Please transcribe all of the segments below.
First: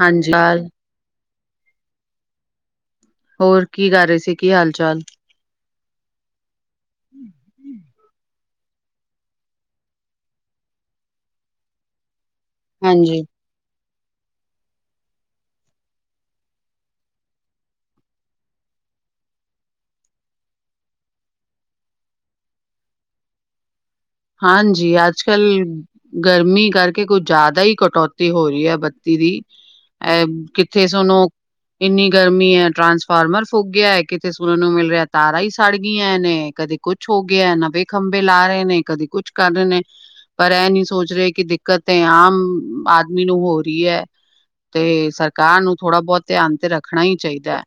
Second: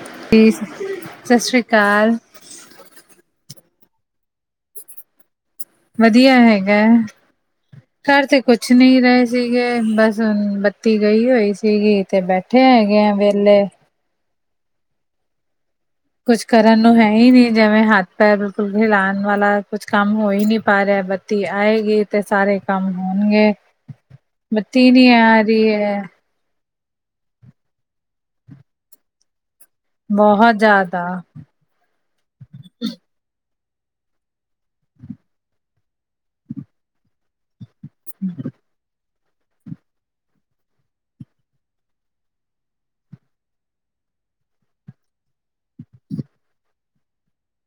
ਹਾਂਜੀ ਹਾਲ ਸਤਿ ਸ੍ਰੀ ਅਕਾਲ। ਹੋਰ ਕੀ ਕਰ ਰਹੇ ਸੀ, ਕੀ ਹਾਲ ਚਾਲ? ਵਧੀਆ ਹੈਗਾ। ਕਰ ਤੇ ਕੁਛ ਨਹੀਂ ਰਹੇ ਸੀਗੇ। ਬਸ ਹੁਣ ਬੱਤੀ ਗਈ ਹੋਈ ਸੀਗੀ, ਤੇ ਬੈਠੇ ਹੈਗੇ ਆ, ਹਾਂਜੀ ਵੇਹਲੇ। ਕੁਛ ਕਰਨ ਨੂੰ ਹੈ ਹੀ ਨਹੀਂ, ਜਿਵੇਂ ਹੱਥ ਪੈਰ ਬਿਲਕੁਲ ਹਿਲਾਉਣ ਵਾਲਾ, ਕੁਛ ਕੰਮ ਹੋ ਹੀ ਨਹੀਂ ਪਾ ਰਿਹਾ। ਬਤੀ ਬੱਤੀ ਆਏਗੀ ਤੇ ਸਾਰੇ ਕੰਮ ਹੋਣਗੇ, ਬੱਤੀ ਹਾਂਜੀ ਨੀ ਅੱਜ ਕੱਲ ਆ ਰਹੀ ਹੈ। ਗਰਮੀ ਕਰਕੇ, ਕੁਝ ਜ਼ਿਆਦਾ ਹੀ ਕਟੌਤੀ ਹੋ ਰਹੀ ਹੈ ਬੱਤੀ ਦੀ। ਐ ਬਹੁਤ ਕਿੱਥੇ ਜ਼ਿਆਦਾ ਸੁਣੋ ਇੰਨੀ ਗਰਮੀ ਹੈ, ਟਰਾਂਸਫਾਰਮਰ ਫੂਗਿਆ ਹੈ। ਕਿਥੇ ਸੁਣਨ ਨੂੰ ਮਿਲ ਰਿਹਾ, ਤਾਰਾਂ ਹੀ ਸੜ ਗਈਆਂ ਨੇ। ਕਦੇ ਕੁੱਛ ਹੋ ਗਿਆ ਨਵੇਂ ਖੰਭੇ ਲਾ ਰਹੇ ਨੇ ਕਦੇ ਕੁੱਛ ਕਰ ਰਹੇ ਨੇ। ਪਰ ਇਹ ਨਹੀਂ ਸੋਚ ਰਹੇ ਕਿ ਦਿੱਕਤੇ ਆਮ ਆਦਮੀ ਨੂੰ ਹੋ ਰਹੀ ਹੈ। ਤੇ ਸਰਕਾਰ ਨੂੰ ਥੋੜਾ ਬੋਤ ਧਿਆਨ ਤੇ ਰੱਖਣਾ ਹੀ ਚਾਹੀਦਾ ਹੈ।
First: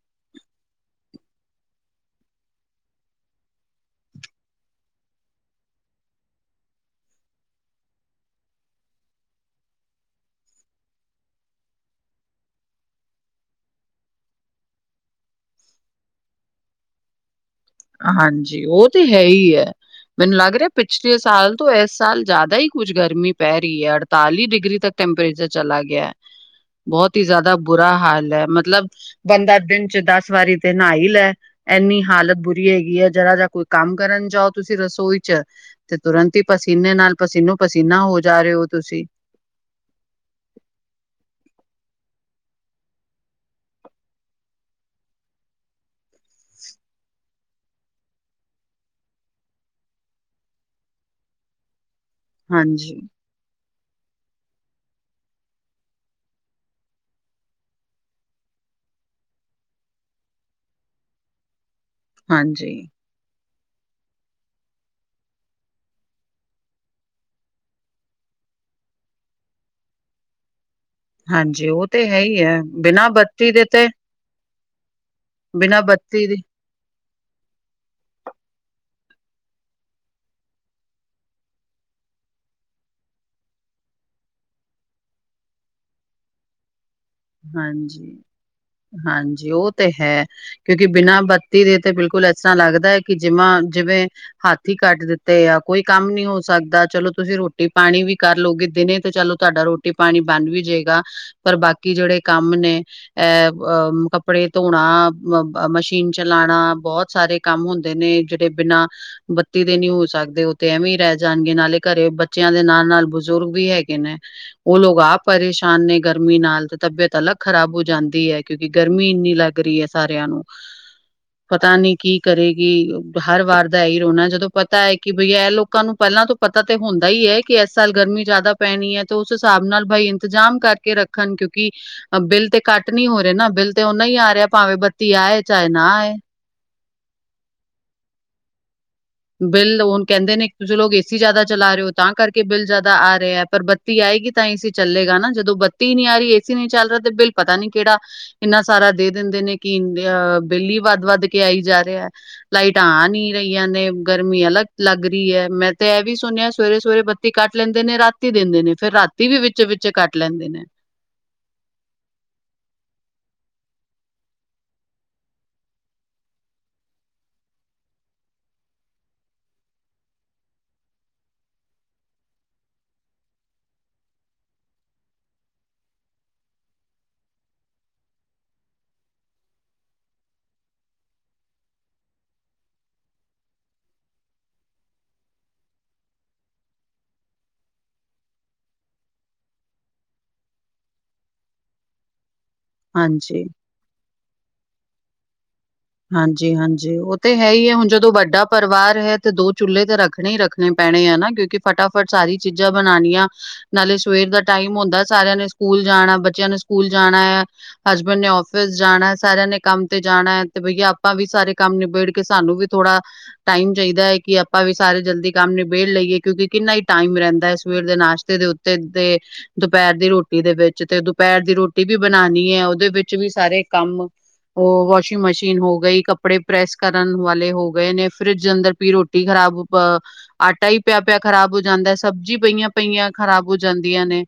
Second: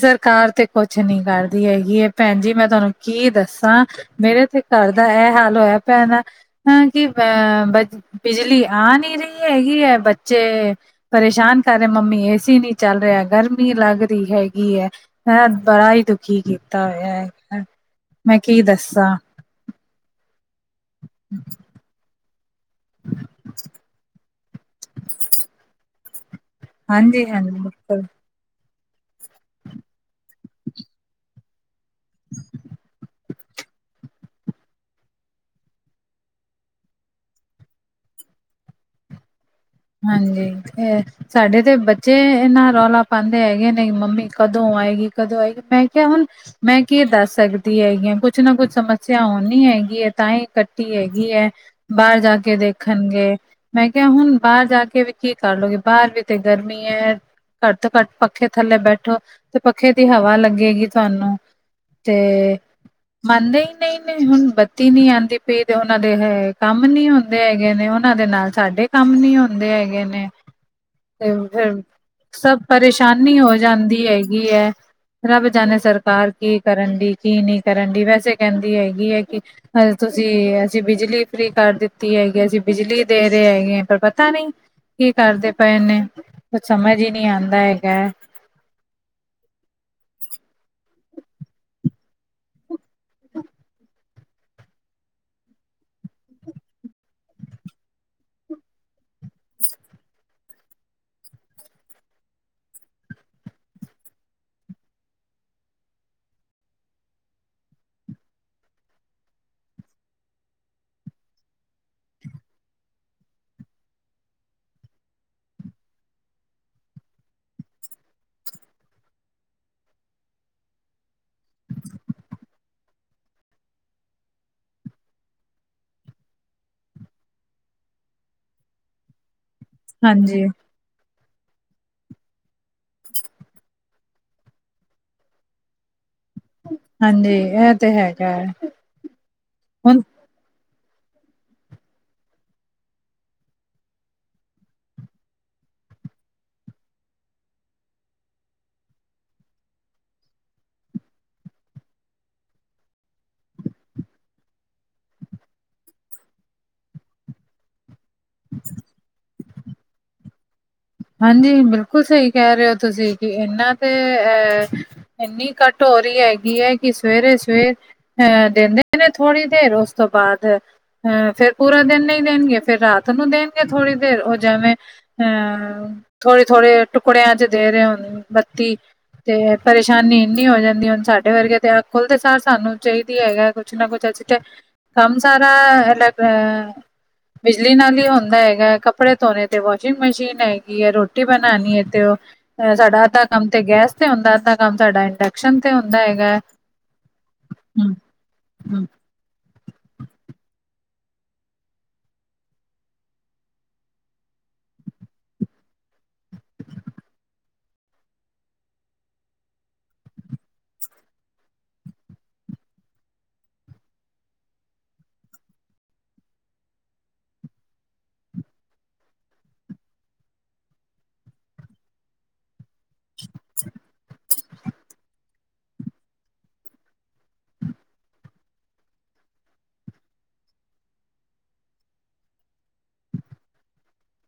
ਸਰਕਾਰ ਤੇ ਕੁਛ ਨੀ ਕਰਦੀ ਹੈਗੀ ਹੈ ਭੈਣ ਜੀ ਮੈਂ ਤੁਹਾਨੂੰ ਕੀ ਦੱਸਾਂ। ਮੇਰੇ ਥੇ ਘਰ ਦਾ ਇਹ ਹਾਲ ਹੋਇਆ ਭੈਣ ਹਾਂ ਕਿ ਅਹ। ਬਿਜਲੀ ਆ ਨਹੀਂ ਰਹੀ ਹੈਗੀ ਹੈ। ਬੱਚੇ। ਪਰੇਸ਼ਾਨ ਕਰ ਰਹੇ ਮੰਮੀ ਏਸੀ ਨਹੀਂ ਚੱਲ ਰਿਹਾ ਗਰਮੀ ਲੱਗ। ਹੈਗੀ ਹੈ ਮੈਂ ਬੜਾ ਹੀ ਦੁਖੀ ਕੀਤਾ ਹੋਇਆ। ਮੈਂ ਕੀ ਹਾਂਜੀ ਉਹ ਤੇ ਦੱਸਾਂ ਹੈ। ਹੀ ਹੈ। ਮੈਨੂੰ ਲੱਗ ਰਿਹਾ ਪਿਛਲੇ ਸਾਲ ਤੋਂ ਇਸ ਸਾਲ ਜ਼ਿਆਦਾ ਹੀ। ਕੁਛ ਗਰਮੀ ਪੈ ਰਹੀ ਹੈ। ਅੜਤਾਲੀ ਡਿਗਰੀ ਤੱਕ ਟੈੈਂਪਰੇਚਰ ਚਲਾ ਗਿਆ। ਬਹੁਤ ਹੀ ਹਾਂਜੀ ਹਾਂਜੀ ਜ਼ਿਆਦਾ ਬੁਰਾ ਬਿਲਕੁਲ ਹਾਲ ਹੈ। ਮਤਲਬ। ਬੰਦਾ ਦਿਨ ਚ ਦਸ ਵਾਰੀ ਤੇ ਨਹਾ ਹੀ ਲੈ ਇੰਨੀ ਹਾਲਤ ਬੁਰੀ। ਹੈਗੀ ਹੈ। ਜਿਰਾਾ ਜਾਂ ਕੁ। ਕੰਮ ਕਰਨ ਜਾਓ ਤੁਸੀਂ ਰਸੋਈ ਚ। ਤੇ ਤੁਰੰਤ ਹੀ ਪਸੀਨੇ ਨਾਲ ਪਸੀਨੋ ਪਸੀਨਾ ਹੋ ਜਾ ਰਹੇ ਹੋ ਤੁਸੀਂ। ਹਾਂਜੀ ਫਰ। ਸਾਡੇ ਤੇ ਬੱਚੇ ਇੰਨਾ ਰੌਲਾ ਪਾਉਂਦੇ ਹੈਗੇ ਨੇ ਮੰਮੀ ਕਦੋਂ ਆਏਗੀ ਕਦੋਂ ਆਏਗੀ ਮੈਂ। ਹੁਣ ਮੈਂ ਕੀ ਦੱਸ ਸਕਦੀ। ਹੈਗੀਆਂ ਕੁਛ ਨਾ ਕੁੱਛ ਸਮੱਸਿਆ ਹੋਣੀ ਹੈਗੀ ਹੈ। ਤਾਂ ਹੀ ਕੱਟੀ ਹੈਗੀ ਹੈ। ਬਾਹਰ। ਜਾ ਕੇ ਹਾਂਜੀ। ਦੇਖਣਗੇ ਮੈਂ ਕਿਹਾ ਹੁਣ। ਬਾਹਰ ਜਾ ਕੇ ਵੀ ਕੀ ਕਰਲੋਗੇ ਬਾਹਰ ਵੀ ਤੇ ਗਰਮੀ ਹੈ। ਘੱਟ ਤੋਂ ਘੱਟ ਪੱਖੇ ਥੱਲੇ ਬੈਠੋ ਤੇ ਪੱਖੇ ਦੀ ਹਵਾ ਲੱਗੇਗੀ ਤੁਹਾਨੂੰ। ਤੇ। ਹਾਂਜੀ, ਮੰਨਦੇ ਹੀ ਨਹੀਂ ਨੇ ਹੁਣ ਬੱਤੀ ਨਹੀਂ ਆਉਂਦੀ ਪਈ ਉਹਨਾਂ ਦੇ ਹੈ ਕੰਮ ਨਹੀਂ ਹੁੰਦੇ ਹੈਗੇ ਨੇ ਉਹਨਾਂ ਦੇ ਨਾਲ। ਸਾਡੇ ਕੰਮ ਨੀ ਹੁੰਦੇ ਹੈਗੇ ਨੇ। ਤੇ ਹਾਂਜੀ ਫਿਰ ਉਹ ਤੇ ਹੈ ਹੀ ਹੈ, ਸਭ ਬਿਨਾਂ ਪਰੇਸ਼ਾਨੀ ਬੱਤੀ ਹੋ ਦੇ ਤੇ ਜਾਂਦੀ ਹੈਗੀ ਹੈ। ਰੱਬ ਜਾਣੇ ਬਿਨਾਂ ਬੱਤੀ ਸਰਕਾਰ ਦੇ ਕੀ ਕਰਨ ਡੀ ਕੀ ਨਹੀਂ ਕਰਨ ਡੀ ਵੈਸੇ ਕਹਿੰਦੀ ਹੈਗੀ ਹੈ ਕਿ। ਹ ਤੁਸੀਂ ਅਸੀਂ ਬਿਜਲੀ ਫ੍ਰਰੀ ਕਰ ਦਿੱਤੀ ਹੈਗੀ ਅਸੀਂ ਬਿਜਲੀ ਦੇ ਰਹੇ ਹੈਗੇ। ਪਰ ਪਤਾ ਨਹੀਂ ਕੀ ਕਰਦੇ ਪਏ ਨੇ ਕੁ ਸਮਝ ਹੀ ਨਹੀਂ ਆਉਂਦਾ ਹੈਗਾ ਹੈ। ਹਾਂਜੀ। ਹਾਂਜੀ ਉਹ ਤੇ ਹੈ। ਕਿਉਂਕਿ ਬਿਨਾਂ ਬੱਤੀ ਦੇ ਤੇ ਬਿਲਕੁਲ ਇਸ ਤਰ੍ਹਾਂ ਲੱਗਦਾ ਹੈ। ਕਿ ਜਮਾ ਜਿਵੇਂ। ਹੱਥ ਹੀ ਕੱਟ ਦਿੱਤੇ ਆ ਕੋਈ ਕੰਮ ਨੀ ਹੋ ਸਕਦਾ ਚਲੋ ਤੁਸੀਂ ਰੋਟੀ ਪਾਣੀ ਵੀ ਕਰ ਲਓਗੇ ਦਿਨੇ ਤੇ ਚਲੋ ਤੁਹਾਡਾ ਰੋ। ਰੋਟੀ ਪਾਣੀ ਬਣ ਵੀ ਜਾਏਗਾ ਪਰ ਬਾਕੀ ਜਿਹੜੇ ਕੰਮ ਨੇ। ਐਹ ਅ ਕੱਪੜੇ ਧੋਣਾ ਮਸ਼ੀਨ ਚਲਾਣਾ ਬੋਤ ਸਾਰੇ। ਕੰਮ ਹੁੰਦੇ ਨੇ ਜਿਹੜੇ ਬਿਨਾਂ। ਬੱਤੀ ਦੇ ਨੀ ਹੋ ਸਕਦੇ ਉਹ ਤੇ ਐਵੇਂ ਈ ਰਹਿ ਜਾਣਗੇ ਨਾਲੇ ਘਰੇ ਬੱਚਿਆਂ ਦੇ ਨਾਲ ਨਾਲ ਬਜ਼ੁਰਗ ਵੀ ਹੈਗੇ ਨੇ। ਉਹ ਲੋਕ ਆਪ ਪਰੇਸ਼ਾਨ ਨੇ ਗਰਮੀ ਨਾਲ। ਤਬੀਅਤ ਅਲੱਗ ਖ਼ਰਾਬ ਹੋ ਜਾਂਦੀ ਹੈ। ਕਿਉਂਕਿ ਗਰਮੀ ਇੰਨੀ ਲੱਗ ਰਹੀ ਹੈ। ਸਾਰਿਆਂ ਨੂੰ। [inaudible] ਪਤਾ ਨੀ ਕੀ ਕਰੇਗੀ ਹਰ ਵਾਰ ਦਾ ਐਹੀ ਰੋਣਾ ਜਦੋਂ ਪਤਾ ਹੈ ਕਿ ਬਈ ਇਹ ਲੋਕਾਂ ਨੂੰ ਪੈਲਾਂ ਤੋਂ। ਪਤਾ ਤੇ ਹੁੰਦਾ ਹੀ ਹੈ ਕਿ ਇਸ ਸਾਲ ਗਰਮੀ ਜ਼ਿਆਦਾ ਪੈਣੀ ਹੈ। ਤੇ ਉਸ ਹਿਸਾਬ ਨਾਲ ਬਾਈ ਹਾਂਜੀ ਇੰਤਜਾਮ ਕਰਕੇ ਰੱਖਣ ਕਿਉਂਕਿ। ਬਿੱਲ ਤੇ ਕੱਟ ਨੀ ਹੋ ਰਹੇ ਨਾ ਬਿੱਲ ਤੇ ਉਨਾ ਹੀ ਆ ਰਿਹਾ ਭਾਵੇਂ ਬੱਤੀ ਆਏ ਚਾਹੇ ਨਾ ਆਏ। ਹਾਂਜੀ ਇਹ ਤੇ ਹੈਗਾ ਹੈ। ਬਿਲ ਹੁਣ ਹੁਨ ਕਹਿੰਦੇ ਨੇ। ਤੁਸੀਂ ਲੋਕ ਏਸੀ ਜ਼ਿਆਦਾ ਚਲਾ ਰਹੇ ਹੋ ਤਾਂ ਕਰਕੇ ਬਿੱਲ ਜ਼ਿਆਦਾ ਆ ਰਹੇ ਐ ਪਰ ਬੱਤੀ ਆਏਗੀ ਤਾਂ ਏ ਸੀ ਚੱਲੇਗਾ ਨਾ ਜਦੋਂ ਬੱਤੀ ਟੀ ਨਹੀਂ ਆ ਰਹੀ ਏ ਸੀ ਨਹੀਂ ਚੱਲ ਰਿਹਾ ਤੇ ਬਿਲਲ ਪਤਾ ਨੀ ਕਿਹੜਾ ਇੰਨਾ ਸਾਰਾ ਦੇ ਦਿੰਦੇ ਨੇ ਕਿ ਅਹ ਬਿੱਲੀ ਵੱਧ ਵੱਧ ਕੇ ਆਈ ਜਾ ਰਿਹਾ। ਲਾਈਟਾਂ ਆ ਨੀ ਰਹੀਆਂ ਆਨੇ ਗਰਮੀ ਅਲੱਗ ਲੱਗ ਰਹੀ ਹੈ ਮੈਂ ਤਾਂ ਇਹ ਵੀ ਸੁਣਿਆ ਸਵੇਰੇ ਸਵੇਰੇ ਬੱਤੀ ਕੱਟ ਲੈਂਦੇ ਨੇ ਰਾਤੀ ਤੀ ਦਿੰਦੇ ਨੇ ਫੇਿਰ ਰਾਤੀ ਵੀ ਵਿੱਚ ਵਿੱਚ ਕੱਟ ਲੈਂਦੇ ਨੇ। ਹਾਂਜੀ, ਬਿਲਕੁਲ ਸਹੀ ਕਹਿ ਰਹੇ ਹੋ ਤੁਸੀਂ ਕਿ ਇਹਨਾਂ ਦੇ ਅਹ ਇੰਨੀ ਕਟ ਹੋ ਰਹੀ ਹੈਗੀ ਹੈ ਕਿ ਸਵੇਰੇ- ਸਵੇਰ ਹ ਦਿੰਦੇ ਨੇ ਥੋੜ੍ਹੀ ਦੇਰ ਉਸ ਤੋਂ ਬਾਅਦ ਅਹ ਫੇਰ ਪੂਰਾ ਦਿਨ ਨਹੀਂ ਦੇਣਗੇ ਫੇਿਰ ਰਾਤ ਨੂੰ ਦੇਣਗੇ ਥੋੜ੍ਹੀ ਦੇਰ ਉਹ ਜਿਵੇਂ ਅਹ ਥੋੜੇ-ਥੋੜੇ ਟੁਕੜਿਆਂ ਚ ਦੇ ਰਹੇ ਹੋਦੇ ਬੱਤੀ ਤੇ ਪਰੇਸ਼ਾਨੀ ਇੰਨੀ ਹੋ ਜਾਂਦੀ ਹੁਣ ਸਾਡੇ ਵਰਗੇ ਤੇ ਆਹ ਖੁੱਲਦੇ ਸਾਰ ਸਾਨੂੰ ਚਾਹੀਦੀ ਹੈਗਾ ਐ। ਕੁਝ ਨਾ ਕੁਝ ਕੁ ਸੀ ਤੇ ਕੰਮ ਸਾਰਾਲਾ ਅ ਅ ਬਿਜਲੀ ਨਾਲ ਹੀ ਹੁੰਦਾ ਹੈਗਾ ਹੈ ਕੱਪੜੇ ਧੋਣੇ ਤੇ ਵਾਸ਼ਿੰਗ ਮਸ਼ੀਨ ਹੈ ਹੈ ਰੋਟੀ ਬਣਾਣੀ ਹੈ ਤੇ ਉਹ ਸਾਡਾ ਅੱਧਾ ਹਾਂਜੀ। ਕੰਮ ਤੇ ਗੈਸ ਤੇ ਹੁੰਦਾ ਅੱਧਾ ਕੰਮ ਸਾਡਾ ਇੰਡਕ ਕਸ਼ਨ ਤੇ ਹੁੰਦਾ ਐ। ਹਾਂਜੀ -ਹਾਂਜੀ ਉਹ ਤੇ ਹੈ ਹੀ ਹੈ ਹੁਣ ਜਦੋਂ ਵੱਡਾ ਹੂੰ। ਪਰਿਵਾਰ ਹੈ ਤੇ ਦੋ ਚੁੱਲੇ ਤੇ ਰੱਖਣੇ ਹੀ ਰੱਖਣੇ ਪੈਣੇ ਆ ਨਾ ਕਿਉਂਕਿ ਫਟਾਫਟ ਸਾਰੀ ਚੀਜ਼ਾਂ ਬੰਨ੍ਹਿਆ ਨਾਲੇ ਸਵੇਰ ਦਾ ਟਾਈਮ ਹੁੰਦਾ ਸਾਰਿਆਂ ਨੇ ਸਕੂਲ ਜਾਣਾ ਬੱਚਿਆਂ ਨੇ ਸਕੂਲ ਜਾਣਾ ਆ। ਹਸਬੈਂਡ ਨੇ ਆਫਿਸ ਜਾਣਾ ਐ ਸਾਰਿਆਂ ਨੇ ਕੰਮ ਤੇ ਜਾਣਾ ਐ। ਤੇ ਬਈਆ ਆਪਾਂ ਵੀ ਸਾਰੇ ਕੰਮ ਨਿਬੇੜ ਕੇ ਸਾਨੂੰ ਵੀ ਥੋੜਾ ਟਾਈਮ ਚਾਹੀਦਾ ਹੈ ਕਿ ਆਪਾਂ ਵੀ ਸਾਰੇ ਜਲਦੀ ਕੰਮ ਨਿਬੇੜ ਲਈਏ ਕਿਉਂਕਿ ਕਿੰਨਾ ਹੀ ਟਾਈਮ ਰਹਿੰਦਾ ਹੈ ਸਵੇਰ ਦੇ ਨਾਸ਼ਤੇ ਦੇ ਉ ਦੇ ਦੁਪਹਿਰ ਦੀ ਰੋਟੀ ਦੇ ਵਿੱਚ ਤੇ ਦੁਪਹਿਰ ਦੀ ਰੋਟੀ ਵੀ ਬਣਨੀ ਐ ਉਹ ਦੇ ਵਿੱਚ ਵੀ ਸਾਰੇ ਕੰਮ ਉਹ ਵਾਸ਼ਿੰਗ ਮਸ਼ੀਨ ਮਸ਼ੀਨ ਹੋ ਗਈ ਕੱਪੜੇ ਪ੍ਰੈਸ ਕਰਨ ਵਾਲੇ ਹੋ ਗਏ ਨੇ ਫਰਿਜ ਅੰਦਰ ਪੀ ਰੋਟੀ ਖਰਾਬ ਬ ਆਟਾ ਹੀ ਪਿਆ ਪਿਆ ਖ਼ਰਾਬ ਹੋ ਜਾਂਦਾ ਸਬਜ਼ੀ ਪਈਆਂ ਪਈਆਂ ਖ਼ਰਾਬ ਹੋ ਜਾਂਦੀਆਂ ਨੇ।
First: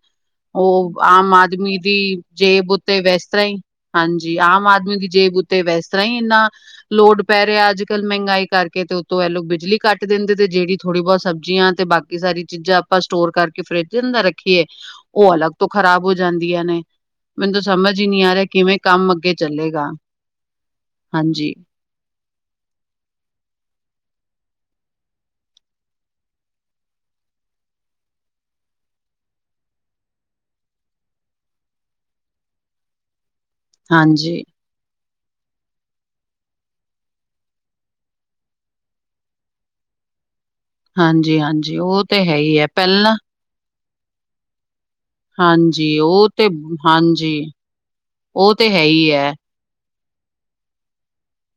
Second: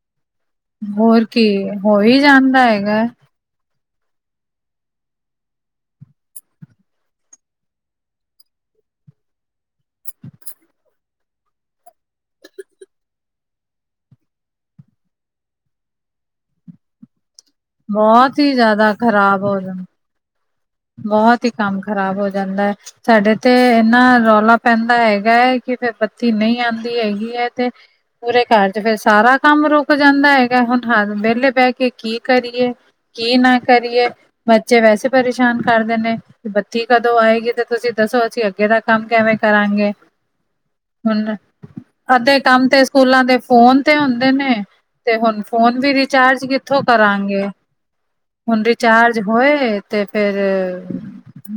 ਉਹ ਹੋਰ ਆਮ ਕੀ ਆਦਮੀ ਦੀ ਹੋ ਹੀ ਜਾਂਦਾ ਜੇਬ ਉੱਤੇ ਹੈਗਾ, ਵੈਸੇ ਜ ਤਰ੍ਹਾਂ ਹੀ ਹਾਂਜੀ ਆਮ ਆਦਮੀ ਦੀ ਜੇਬ ਉੱਤੇ ਵ ਇਸ ਤਰ੍ਹਾਂ ਹੀ ਇਨਾ ਲੋਡ ਪੈ ਰਿਹਾ ਅੱਜ- ਕੱਲ ਮਹਿੰਗਾਈ ਕਰਕੇ ਤੇ ਉਤੋਂ ਇਹ ਲੋਕ ਬਿਜਲੀ ਕੱਟ ਦਿੰਦੇ ਤੇ ਜਿਹੜੀ ਥੋੜ੍ਹੀ ਬਹੁਤ ਸਬਜ਼ੀਆਂ ਤੇ ਬਾਕੀ ਸਾਰੀ ਚੀਜ਼ਾਂ ਆਪਾਂ ਸਟੋਰ ਕਰਕੇ ਫਰਿੱਜ ਦੇ ਅੰਦਰ ਰੱਖੀਏ। ਉਹ ਅਲੱਗ ਤੋਂ ਖ਼ਰਾਬ ਹੋ ਜਾਂਦੀਆਂ ਨੇ। ਮੈਨੂੰ ਤੇ ਸਮਝ ਹੀ ਨਹੀਂ ਆ ਬਹੁਤ ਰਿਹਾ ਕਿਵੇਂ ਜ਼ਿਆਦਾ ਕੰਮ ਅੱਗੇ ਖ਼ਰਾਬ ਹੋ ਜਾਂਦਾ। ਚੱਲੇਗਾ। ਬਹੁਤ ਹੀ ਹਾਂਜੀ। ਕੰਮ ਖ਼ਰਾਬ ਹੋ ਜਾਂਦਾ ਹੈ। ਸਾਡੇ ਤੇ ਇੰਨਾ ਰੌਲਾ ਪੈਂਦਾ ਹੈਗਾ ਹੈ ਕਿ ਫਿਰ ਬੱਤੀ ਨਹੀਂ ਆਂਦੀ ਹੈਗੀ ਹੈ ਤੇ ਪੂਰੇ ਘਰ ਚ ਫਿਰ ਸਾਰਾ ਕੰਮ ਰੁਕ ਜਾਂਦਾ ਹੈਗਾ ਹੁਣ ਠਾ ਵਿਹਲੇ ਬਹਿ ਕੇ ਕੀ ਕਰੀਏ? ਕੀ ਨਾ ਕਰੀਏ ਹਾਂਜੀ, ਬੱਚੇ ਵੈਸੇ ਪਰੇਸ਼ਾਨ। ਕਰਦੇ ਨੇ ਬੱਤੀ ਕਦੋਂ ਆਏਗੀ ਤੇ ਤੁਸੀਂ ਦੱਸੋ ਅਸੀਂ ਅੱਗੇ ਦਾ ਕੰਮ ਕਿਵੇਂ ਕਰਾਂਗੇ? ਹੁਣ ਹਾਂਜੀ-ਹਾਂਜੀ ਉਹ ਤੇ ਹੈ ਅੱਧੇ ਹੀ ਹੈ ਕੰਮ ਤੇ ਪਹਿਲਾਂ ਸਕੂਲਾਂ ਦੇ ਫੋਨ ਤੇ ਹੁੰਦੇ ਨੇ। ਤੇ ਹੁਣ ਫੋਨ ਵੀ ਹਾਂਜੀ ਉਹ ਰਿਚਾਰਜ ਤੇ ਕਿੱਥੋਂ ਹਾਂਜੀ ਕਰਾਂਗੇ ਉਹ ਹੁਣ ਤੇ ਹੈ ਹੀ ਰਿਚਾਰਜ ਹੈ। ਹੋਏ ਤੇ ਫੇਰ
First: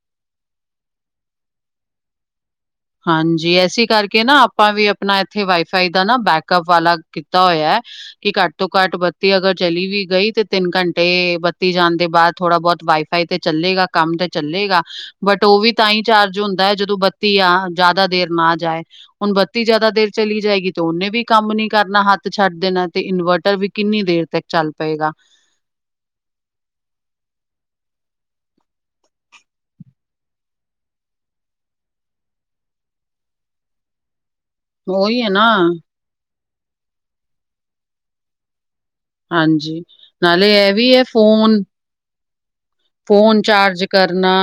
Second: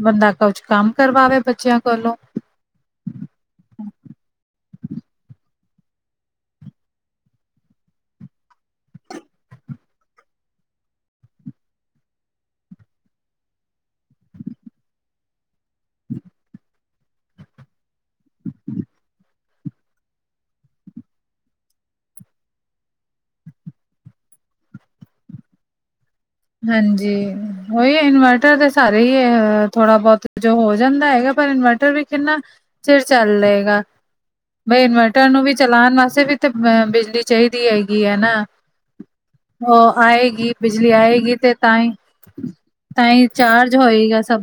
ਬੰਦਾ ਕੁਛ ਕੰਮ ਕਰਵਾਵੇ ਬੱਚਿਆਂ ਕੋਲੋਂ। ਹਾਂਜੀ, ਇਸੇ ਕਰਕੇ ਨਾ ਆਪਾਂ ਵੀ ਆਪਣਾ ਇੱਥੇ ਵਾਈਫਾਈ ਦਾ ਨਾ ਬੈਕਅਪ ਵਾਲਾ ਕੀਤਾ ਹੋਇਆ ਐ। ਕਿ ਘੱਟ ਤੋਂ ਘੱਟ ਬੱਤੀ ਅਗਰ ਚਲੀ ਵੀ ਗਈ ਤੇ ਤਿੰਨ ਘੰਟੇ ਬੱਤੀ ਜਾਣ ਦੇ ਬਾਅਦ ਥੋੜਾ ਬਹੁਤ ਵਾਈਫ ਫਾਈ ਤੇ ਚੱਲੇਗਾ ਕੰਮ ਤੇ ਚੱਲੇਗਾ ਬਟ ਉਹ ਵੀ ਤਾਂ ਹੀ ਚਾਰਜ ਹੁੰਦਾ ਹੈ ਜਦੋਂ ਬੱਤੀ ਆ ਜ਼ਿਆਦਾ ਦੇਰ ਨਾ ਜਾਏ। ਹੁਣ ਬੱਤੀ ਜ਼ਿਆਦਾ ਦੇਰ ਚਲੀ ਜਾਏਗੀ ਤੇ ਉਹਨੇ ਵੀ ਕੰਮ ਨੀ ਕਰਨਾ ਹੱਥ ਛੱਡ ਦੇਣਾ ਤੇ ਇਨਵਰਟਰ ਵੀ ਕਿੰਨੀ ਦੇਰ ਤੱਕ ਚੱਲ ਪਏਗਾ। ਹਾਂਜੀ, ਉਹੀ ਇਨਵਰਟਰ ਤਾਂ ਸਾਰੇ ਹੀ ਏ, ਹੈ ਥੋੜ੍ਹਾ ਬਹੁਤ ਜੋ ਹੋ ਜਾਂਦਾ ਹੈਗਾ, ਪਰ ਇਨਵਰ ਟਰ ਵੀ ਕਿੰਨਾ, ਚਿਰ ਚੱਲ ਲਏ ਗਾ। ਬਈ ਉਹੀ ਹੈ ਇਨਵਰਟਰ ਨਾ ਨੂੰ ਵੀ ਚਲਾਉਣ ਵਾਸਤੇ ਵੀ ਤੇ ਅ ਬਿਜਲੀ ਚਾਹੀਦੀ ਹੈਗੀ ਹੈ ਨਾ। ਹਾਂਜੀ ਉਹ ਨਾਲੇ ਆਏਗੀ, ਇਹ ਬਿਜਲੀ ਵੀ ਹੈ ਆਏਗੀ। ਫੋਨ ਤਈ, ਤਾਂਈ ਫੋਨ ਚਾਰਜ ਹੋਏਗਾ, ਕਰਨਾ ਸਭ।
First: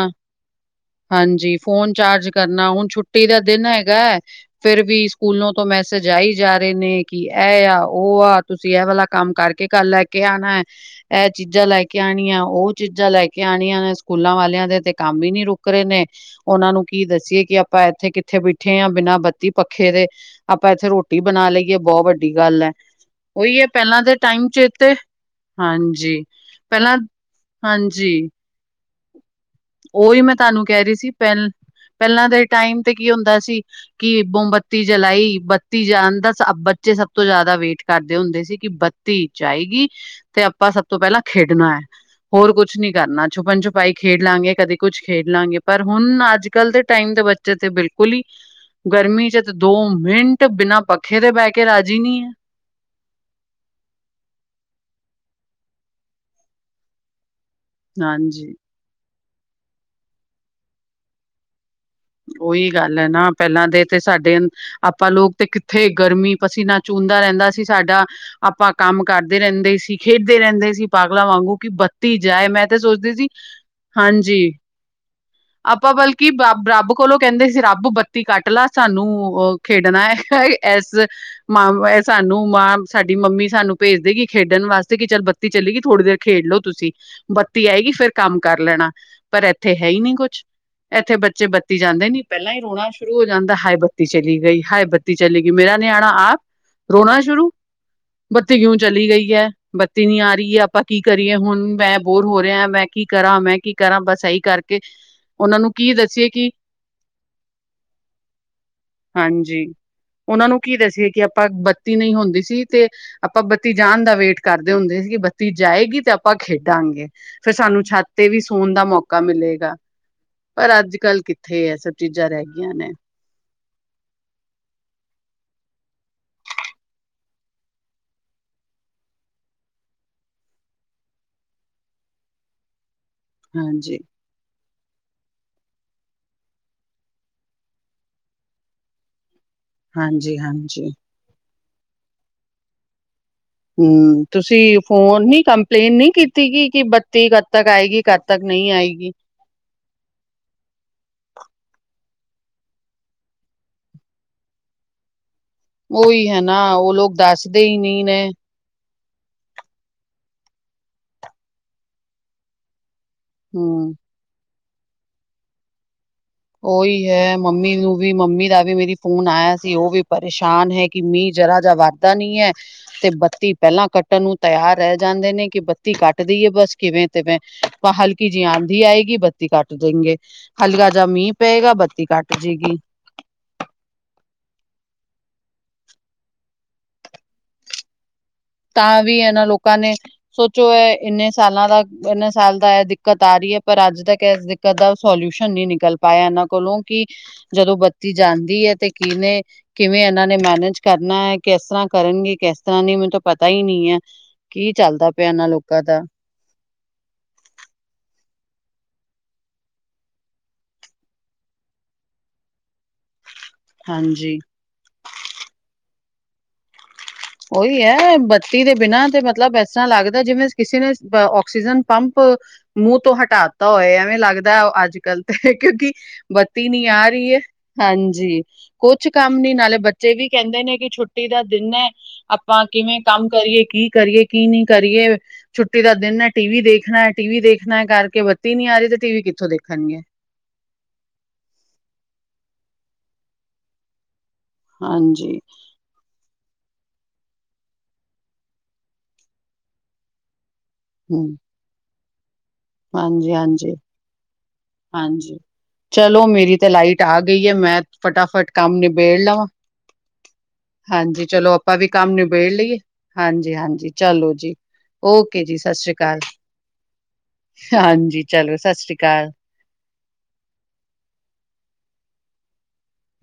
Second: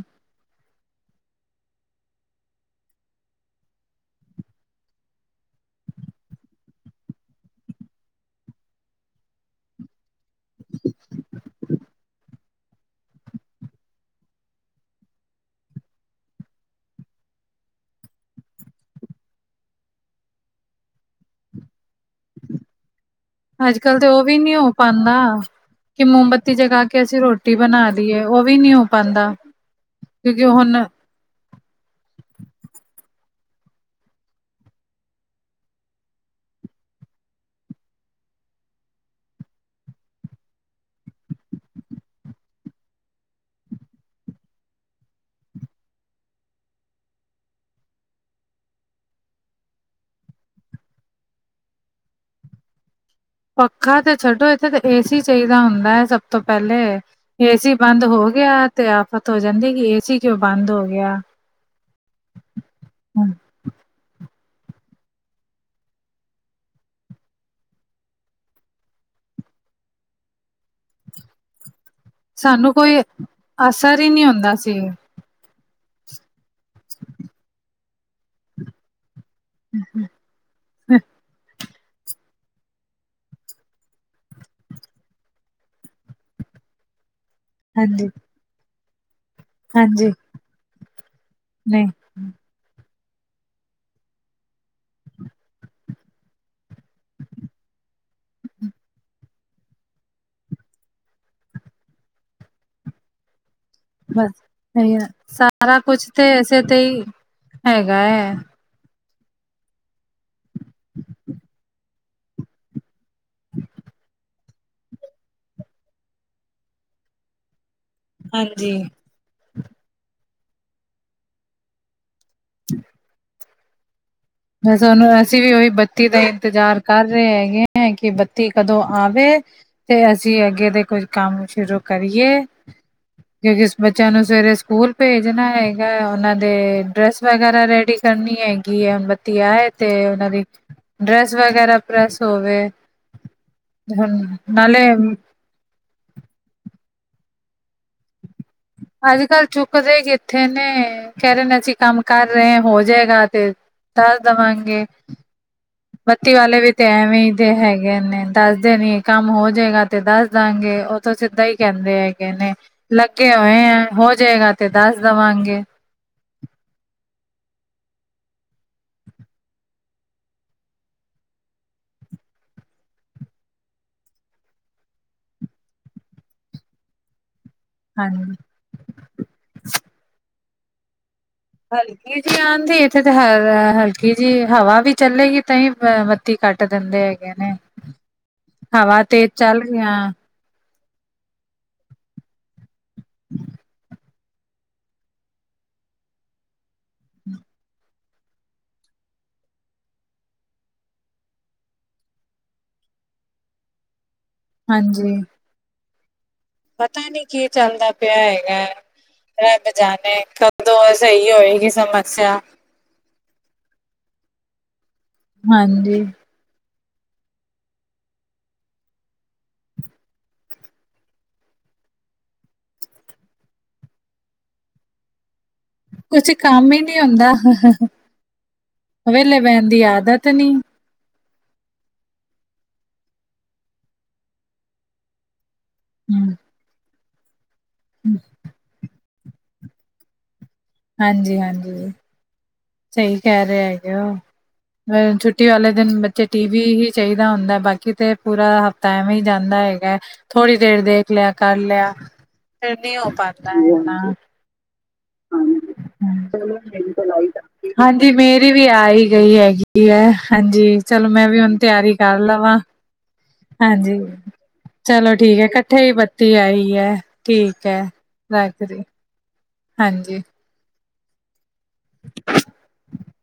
ਹਾਂਜੀ, ਫੋਨ ਚਾਰਜ ਕਰਨਾ, ਹੁਣ ਛੁੱਟੀ ਦਾ ਦਿਨ ਹੈਗਾ ਹੈ। ਫਿਰ ਵੀ ਸਕੂਲੋਂ ਤੋਂ ਮੈਸੇਜ ਆਈ ਜਾ ਰਹੇ ਨੇ, ਕਿ ਇਹ ਆ, ਉਹ ਆ। ਤੁਸੀਂ ਇਹ ਵਾਲਾ ਕੰਮ ਕਰਕੇ ਕਲ ਲੈ ਕੇ ਆਣਾ। ਇਹ ਚੀਜ਼ਾਂ ਲੈ ਕੇ। ਲੈ ਕੇ ਆਣੀਆਂ, ਉਹ ਚੀਜ਼ਾਂ ਲੈ ਕੇ ਆਣੀਆਂ ਨੇ ਸਕੂਲਾਂ ਵਾਲਿਆਂ ਦੇ ਤੇ ਕੰਮ ਹੀ ਨੀ ਰੁਕ। ਰੁਕ ਰਹੇ ਨੇ, ਉਹਨਾਂ ਨੂੰ ਕੀ ਦੱਸੀਏ ਕਿ ਆਪਾਂ ਇੱਥੇ ਕਿੱਥੇ ਬੈਠੇ ਹਾਂ, ਬਿਨਾਂ ਬੱਤੀ ਪੱਖੇ ਦੇ। ਆਪਾਂ ਇੱਥੇ ਰੋਟੀ ਬਣਾ ਲਈਏ, ਬਹੁਤ ਵੱਡੀ ਗੱਲ ਹੈ। ਉਹੀ ਹੈ ਅੱਜ ਕੱਲ ਪਹਿਲਾਂ ਤੇ ਦੇ ਉਹ ਵੀ ਟਾਈਮ ਨੀ ਚ ਹੋ ਤੇ ਪਾਉਂਦਾ। ਕਿ ਹਾਂਜੀ, ਮੋਮਬੱਤੀ ਜਗਾ ਪਹਿਲਾਂ ਕੇ ਅਸੀਂ ਰੋਟੀ ਬਣਾ ਲਈਏ, ਹਾਂਜੀ, ਉਹ ਵੀ ਨੀ ਹੋ ਪਾਉਦਾ। ਉਹੀ ਮੈਂ ਤੁਹਾਨੂੰ ਕਹਿ ਰਹੀ ਸੀ, ਪਹਿਲ, ਪਹਿਲਾਂ ਦੇ ਟਾਈਮ ਤੇ ਕੀ ਹੁੰਦਾ ਸੀ। ਕਿ ਮੋਮਬੱਤੀ ਜਲਾਈ, ਬੱਤੀ ਜਾਣ ਦਾ, ਬੱਚੇ ਸਭ ਤੋਂ ਜ਼ਿਆਦਾ ਵੇਟ ਕਰਦੇ ਹੁੰਦੇ ਸੀ ਕਿ। ਬੱਤੀ ਜਾਏਗੀ ਤੇ ਆਪਾਂ ਸਭ ਤੋਂ ਪਹਿਲਾਂ ਖੇਡਣਾ ਹੈ, ਹੋਰ ਕੁਛ ਨੀ ਕਰਨਾ, ਛੁਪਣ ਛੁੱਪਾ। ਪਾਈ ਖੇਡ ਲਾਂਗੇ, ਕਦੇ ਕੁੱਝ ਖੇਡ ਲਾਂਗੇ। ਪਰ ਹੁਣ ਅੱਜ- ਕੱਲ੍ਹ ਦੇ ਟਾਈਮ ਦੇ ਬੱਚੇ ਤੇ ਬਿਲਕੁਲ ਹੀ। ਗਰਮੀ 'ਚ ਦੋ ਮਿੰਟ, ਬਿਨਾਂ ਪੱਖੇ ਤੇ ਬਹਿ ਕੇ ਰਾਜ਼ੀ ਨਹੀਂ ਹੈ। ਪੱਖਾ ਤੇ ਛੱਡੋ ਇੱਥੇ ਤਾਂ, ਏਸੀ ਚਾਹੀਦਾ ਹੁੰਦਾ ਹੈ ਸਭ ਤੋਂ ਪਹਿਲੇ, ਏਸੀ। ਬੰਦ ਹੋ ਹਾਂਜੀ। ਗਿਆ ਤੇ ਆਫ਼ਤ ਹੋ ਜਾਂਦੀ, ਕਿ ਏਸੀ ਕਿਉਂ ਬੰਦ ਹੋ ਗਿਆ। ਉਹੀ ਗੱਲ ਹੈ ਨਾ, ਪਹਿਲਾਂ ਤੇ। ਤੇ ਸਾਡੇ, ਆਪਾਂ ਲੋਕ ਤੇ ਕਿੱਥੇ, ਗਰਮੀ ਪਸੀਨਾ ਚੂਹਨਦਾ ਰਹਿੰਦਾ ਸੀ ਸਾਡਾ। ਆਪਾਂ ਕੰਮ ਕਰਦੇ ਰਹਿੰਦੇ ਸੀ, ਖੇਡਦੇ ਰਹਿੰਦੇ ਸੀ, ਪਾਗਲਾਂ ਵਾਂਗੂੰ ਕਿ। ਬੱਤੀ ਜਾਏ ਤੇ, ਮੈਂ ਸਾਨੂੰ ਤੇ ਕੋਈ ਸੋਚਦੀ ਸੀ, ਅਸਰ ਹੀ ਨਹੀਂ ਹਾਂਜੀ। ਹੁੰਦਾ ਸੀ ਆਪਾਂ ਬਲਕਿ ਬ ਰੱਬ ਕੋਲੋਂ ਕਹਿੰਦੇ ਸੀ, ਰੱਬ ਬੱਤੀ ਕੱਟ ਲਾ, ਸਾਨੂੰ। ਖੇਡਣਾ ਹੈ, ਇਸ। ਮਾਂ ਸਾਨੂੰ ਮਾਂ, ਸਾਡੀ ਮੰਮੀ ਸਾਨੂੰ ਭੇਜ ਦੇਗੀ, ਖੇਡਣ ਵਾਸਤੇ ਕਿ ਚੱਲ। ਬੱਤੀ ਚੱਲੀ ਗਈ ਥੋੜ੍ਹੀ ਦੇਰ ਖੇਡਲੋ ਤੁਸੀ। ਬੱਤੀ ਆਏਗੀ ਹਾਂਜੀ ਫੇਰ ਕੰਮ ਕਰ ਲੈਣਾ, ਪਰ ਇੱਥੇ ਹੈ ਈ ਹਾਂਜੀ ਨੀ ਕੁੱਛ, ਇੱਥੇ ਬੱਚੇ। ਨਹੀਂ ਨਈਂ, ਨਈ, ਪਹਿਲਾਂ ਹੀ ਰੋਣਾ ਸ਼ੁਰੂ ਹੋ ਜਾਂਦਾ ਹਾਏ, ਬੱਤੀ ਚਲੀ ਗਈ, ਹਾਏ ਬੱਤੀ ਚਲੀ ਗਈ, ਮੇਰਾ ਨਿਆਣਾ ਆਪ। ਰੋਣਾ ਸ਼ੁਰੂ। ਬੱਤੀ ਕਿਉਂ ਚਲੀ ਗਈ ਹੈ, ਬੱਤੀ ਨੀ ਆ ਰਹੀ ਹੈ, ਆਪਾਂ ਕੀ ਕਰੀਏ ਹੁਣ, ਮੈਂ ਬੋਰ ਹੋ ਰਿਹਾ, ਮੈਂ। ਕੀ ਕਰਾਂ, ਮੈਂ ਕੀ। ਕਰਾਂ ਬਸ ਇਹੀ ਕਰਕੇ ਸਹੀ ਹੈ, ਉਹਨਾਂ ਨੂੰ ਸਾਰਾ ਕੀ ਕੁਛ ਦੱਸੀਏ ਤੇ ਕਿ ਐਸੇ ਤੇ ਹੀ ਹੈਗਾ ਹੈ। ਹਾਂਜੀ, ਉਹਨਾਂ ਨੂੰ ਕੀ ਦਸੀਏ ਕਿ ਆਪਾਂ, ਬੱਤੀ ਨਹੀਂ ਹੁੰਦੀ ਸੀ ਤੇ। ਆਪਾਂ ਬੱਤੀ ਜਾਣ ਦਾ ਵੇਟ ਕਰਦੇ ਹੁੰਦੇ ਸੀ ਕਿ ਬੱਤੀ ਜਾਏਗੀ ਤੇ ਆਪਾਂ ਖੇਡਾਂਗੇ, ਫੇਰ ਸਾਨੂੰ ਛੱਤ। ਤੇ ਵੀ ਸੌਣ ਹਾਂਜੀ ਦਾ ਮੌਕਾ ਮਿਲੇਗਾ ਪਰ ਅੱਜ- ਕੱਲ ਕਿੱਥੇ, ਇਹ ਸਭ ਚੀਜ਼ਾਂ ਰਹਿ ਗਈਆਂ ਨੇ। ਬਸ ਹੁਣ ਅਸੀਂ ਵੀ ਉਹੀ ਬੱਤੀ ਦਾ ਇੰਤਜ਼ਾਰ ਕਰ ਰਹੇ ਹੈਗੇ ਹੈ, ਕਿ ਬੱਤੀ ਕਦੋਂ ਆਵੇ। ਤੇ ਅਸੀਂ ਅੱਗੇ ਦੇ ਕੁੱਝ ਕੰਮ ਸ਼ੁਰੂ ਕਰੀਏ, ਕਿਉਂਕਿ ਇਸ ਹਾਂਜੀ ਬੱਚਿਆਂ ਨੂੰ। ਸਵੇਰੇ ਸਕੂਲ ਭੇਜਣਾ ਹੈਗਾ ਏ, ਉਹਨਾਂ ਦੇ ਡਰੈੱਸ ਵਗੈਰਾ ਰੈਡੀ ਕਰਨੀ ਹੈਗੀ ਹੈ। ਬੱਤੀ ਆਏ ਤੇ ਉਹਨਾਂ ਹਾਂਜੀ ਦੀ ਹਾਂਜੀ ਡਰੈਸ ਵਗੈਰਾ ਪ੍ਰੈੱਸ ਹੋਵੇ। ਹੁਣ ਹੂੰ, ਤੁਸੀਂ ਨਾਲੇ ਫ਼ੋਨ ਨੀ। ਕੰਪਲੇਂਟ ਨਹੀਂ ਕੀਤੀ ਗਈ, ਕਿ ਬੱਤੀ ਕਦ ਤੱਕ ਆਏਗੀ, ਕਦ ਤੱਕ ਨਹੀਂ ਆਏਗੀ। ਅੱਜ- ਕੱਲ ਚੁੱਕਦੇ ਕਿੱਥੇ ਨੇ, ਕਹਿ ਦਿੰਦੇ ਆਂ ਅਸੀਂ ਕੰਮ। ਕਰ ਰਹੇ, ਹੋਜੇਗਾ ਤੇ ਦੱਸ ਦੇਵਾਂਗੇ। ਉਹੀ ਬੱਤੀ ਹੈ ਵਾਲੇ ਨਾ ਵੀ ਤੇ ਉਹ ਲੋਕ ਐਵੇਂ ਈ ਦੇ ਦੱਸਦੇ ਹੀ ਹੈਗੇ ਨਹੀਂ ਨੇ ਦੱਸਦੇ ਨੀ। ਕੰਮ ਹੋ ਜਾਏਗਾ ਤੇ ਦੱਸ ਦਾਂਗੇ ਉਹ ਤੇ ਸਿੱਧਾ ਈ ਕਹਿੰਦੇ ਹੈਗੇ ਨੇ। ਲੱਗੇ ਹੋਏ ਆ ਹਮ ਹੋ ਜਾਏਗਾ ਤੇ ਦੱਸ ਦੇਵਾਂਗੇ। ਉਹੀ ਹੈ ਮੰਮੀ ਨੂੰ ਵੀ ਮੰਮੀ ਦਾ ਵੀ ਮੇਰੀ ਫ਼ੋਨ ਆਇਆ ਸੀ, ਉਹ ਵੀ ਪਰੇਸ਼ਾਨ ਐ ਕਿ ਮੀਂਹ ਜ਼ਰਾ ਜਾ‌ ਬੰਦ। ਹੁੰਦਾ ਨਹੀਂ ਐ। ਤੇ ਬੱਤੀ ਪਹਿਲਾਂ ਕੱਟਣ ਨੂੰ ਤਿਆਰ ਰਹਿ ਜਾਂਦੇ ਨੇ ਕਿ ਬੱਤੀ ਕੱਟ ਦੀਏ ਬਸ ਕਿਵੇਂ- ਤਿਵੇਂ। ਆਪਾਂ ਹਾਂਜੀ ਹਲਕੀ ਜਿਹੀ ਆਂਦੀ ਆਏਗੀ ਬੱਤੀ ਕੱਟ ਦੇਣਗੇ, ਹਲਕਾ ਜਾ ਮੀਂਹ। ਪਏਗਾ, ਬੱਤੀ ਹਲਕੀ ਕੱਟ ਜੀ ਆਂਦੀ ਜਏਗੀ। ਇੱਥੇ ਤੇ ਹ ਹਲਕੀ ਜੀ ਹਵਾ ਵੀ ਚੱਲੇਗੀ ਤਾਂ ਈ ਬੱਤੀ ਕੱਟ ਦਿੰਦੇ ਹੈਗੇ। ਨੇ। ਹਵਾ ਤਾਂ ਵੀ ਤੇਜ਼ ਇਹਨਾਂ ਚੱਲ ਲੋਕਾਂ ਗਿਆ ਨੇ। ਸੋਚੋ ਇਹ ਇੰਨੇ ਸਾਲਾਂ ਦਾ, ਇੰਨੇ ਸਾਲ ਦਾ ਇਹ ਦਿੱਕਤ ਆ ਰਹੀ ਐ ਪਰ ਅੱਜ ਤੱਕ। ਇਸ ਗੱਲ ਦਾ ਸੋਲਿਊਸ਼ਨ ਨਹੀਂ ਨਿਕਲ ਪਾਇਆ ਇਹਨਾਂ ਕੋਲੋਂ ਕਿ ਜਦੋਂ ਬੱਤੀ ਜਾਂਦੀ ਐ ਤੇ ਕਿਨੇ। ਕਿਵੇਂ ਇਹਨਾਂ ਨੇ ਮੈਨਜ ਕਰਨਾ ਐ, ਕਿਸ ਤਰ੍ਹਾਂ ਕਰਨਗੇ ਕਿਸ ਤਰ੍ਹਾਂ ਨੀ ਮਤਲਬ। ਪਤਾ ਈ ਨਹੀਂ ਐ, ਕੀ ਚੱਲਦਾ ਹਾਂਜੀ ਪਿਆ ਇਹਨਾਂ ਲੋਕਾਂ ਦਾ। ਪਤਾ ਨੀ ਕੀ ਚੱਲਦਾ ਪਿਆ ਹੈਗਾ। ਰੱਬ ਜਾਣੇ ਕਦੋਂ ਇਹ ਸਹੀ ਹੋਏਗੀ ਸਮੱਸਿਆ। ਹਾਂਜੀ। ਹਾਂਜੀ। ਓਹੀ ਐ ਬੱਤੀ ਦੇ ਬਿਨਾਂ ਤੇ ਮਤਲਬ ਇਸ ਤਰ੍ਹਾਂ ਲੱਗਦਾ ਜਿਵੇਂ ਕਿਸੇ ਨੇ ਆਕਸੀਜ਼ਨ ਪੰਪ। ਮੂੰਹ ਤੋਂ ਹਟਾਤਾ ਹੋਏ, ਐਵੇਂ ਲੱਗਦਾ ਆ ਅੱਜ- ਕੱਲ ਤੇ ਕਿਉਂਕਿ। ਕੁਛ ਬੱਤੀ ਕੰਮ ਹੀ ਨੀ ਨਹੀਂ ਆ ਹੁੰਦਾ ਰਹੀ ਐ, ਹਾਂਜੀ। ਕੁਛ ਕੰਮ ਵਿਹਲੇ ਨੀ ਬਹਿਣ ਨਾਲੇ ਦੀ ਬੱਚੇ ਵੀ ਆਦਤ ਨੀ ਕਹਿੰਦੇ ਨੇ ਕਿ ਛੁੱ। ਛੁੱਟੀ ਦਾ ਦਿਨ ਐ, ਆਪਾਂ ਕਿਵੇਂ ਕੰਮ ਕਰੀਏ, ਕੀ ਕਰੀਏ ਕੀ ਨਹੀਂ ਕਰੀਏ। ਛੁੱਟੀ ਦਾ ਦਿਨ ਐ, ਹਮ ਟੀਵੀ ਦੇਖਣਾ, ਟੀਵੀ ਦੇਖਣਾ ਕਰਕੇ ਬੱਤੀ ਨੀ ਆ ਰਹੀ ਤੇ ਟੀਵੀ ਕਿੱਥੋਂ ਦੇਖਣ ਗੇ। ਹਾਂਜੀ, ਹਾਂਜੀ। ਸਹੀ ਕਹਿ ਰਹੇ ਹੈਗੇ ਓਹ, ਵ ਹਾਂਜੀ ਛੁੱਟੀ ਵਾਲੇ ਦਿਨ। ਤੇ ਟੀਵੀ ਈ ਚਾਹੀਦਾ ਹੁੰਦਾ, ਬਾਕੀ ਤੇ ਪੂਰਾ ਹਫ਼ਤਾ ਐਵੇਂ ਈ ਜਾਂਦਾ ਹੈਗਾ ਏ। ਥੋੜੀ ਦੇਰ ਦੇਖ ਲਿਆ, ਹਮ ਕਰ ਲਿਆ, ਫਿਰ ਨਹੀਂ ਹੋ ਹਾਂਜੀ ਹਾਂਜੀ ਪਾਂਦਾ। ਹਾਂਜੀ! ਚਲੋ ਮੇਰੀ ਤਾਂ ਲਾਈਟ ਆ ਗਈ ਏ। ਮੈਂ ਹਾਂਜੀ ਫਟਾਫਟ ਮੇਰੀ ਵੀ ਕੰਮ ਆ ਹੀ ਨਿਬੇੜ ਗਈ ਲਵਾਂ। ਹੈਗੀ ਹੈ ਹਾਂਜੀ ਹਾਂਜੀ ਮੈਂ ਚਲੋ। ਹੁਣ ਆਪਾਂ ਵੀ ਤਿਆਰੀ ਕੰਮ ਨੂੰ ਕਰ ਨਿਬੇੜ ਲਵਾਂ। ਲਈਏ। ਹਾਂਜੀ, ਹਾਂਜੀ ਚਲੋ ਜੀ। ਚਲੋ ਠੀਕ ਓਕੇ ਹੈ ਜੀ ਇਕੱਠੇ ਹੀ ਸਸਿਰੀ ਕਾਲ। ਬੱਤੀ ਆਈ ਹੈ ਠੀਕ ਹੈ। ਹਾਂਜੀ, ਚਲੋ ਰੱਖਦੀ ਸਸਿਰੀ ਕਾਲ। ਹਾਂਜੀ। [unintelligible]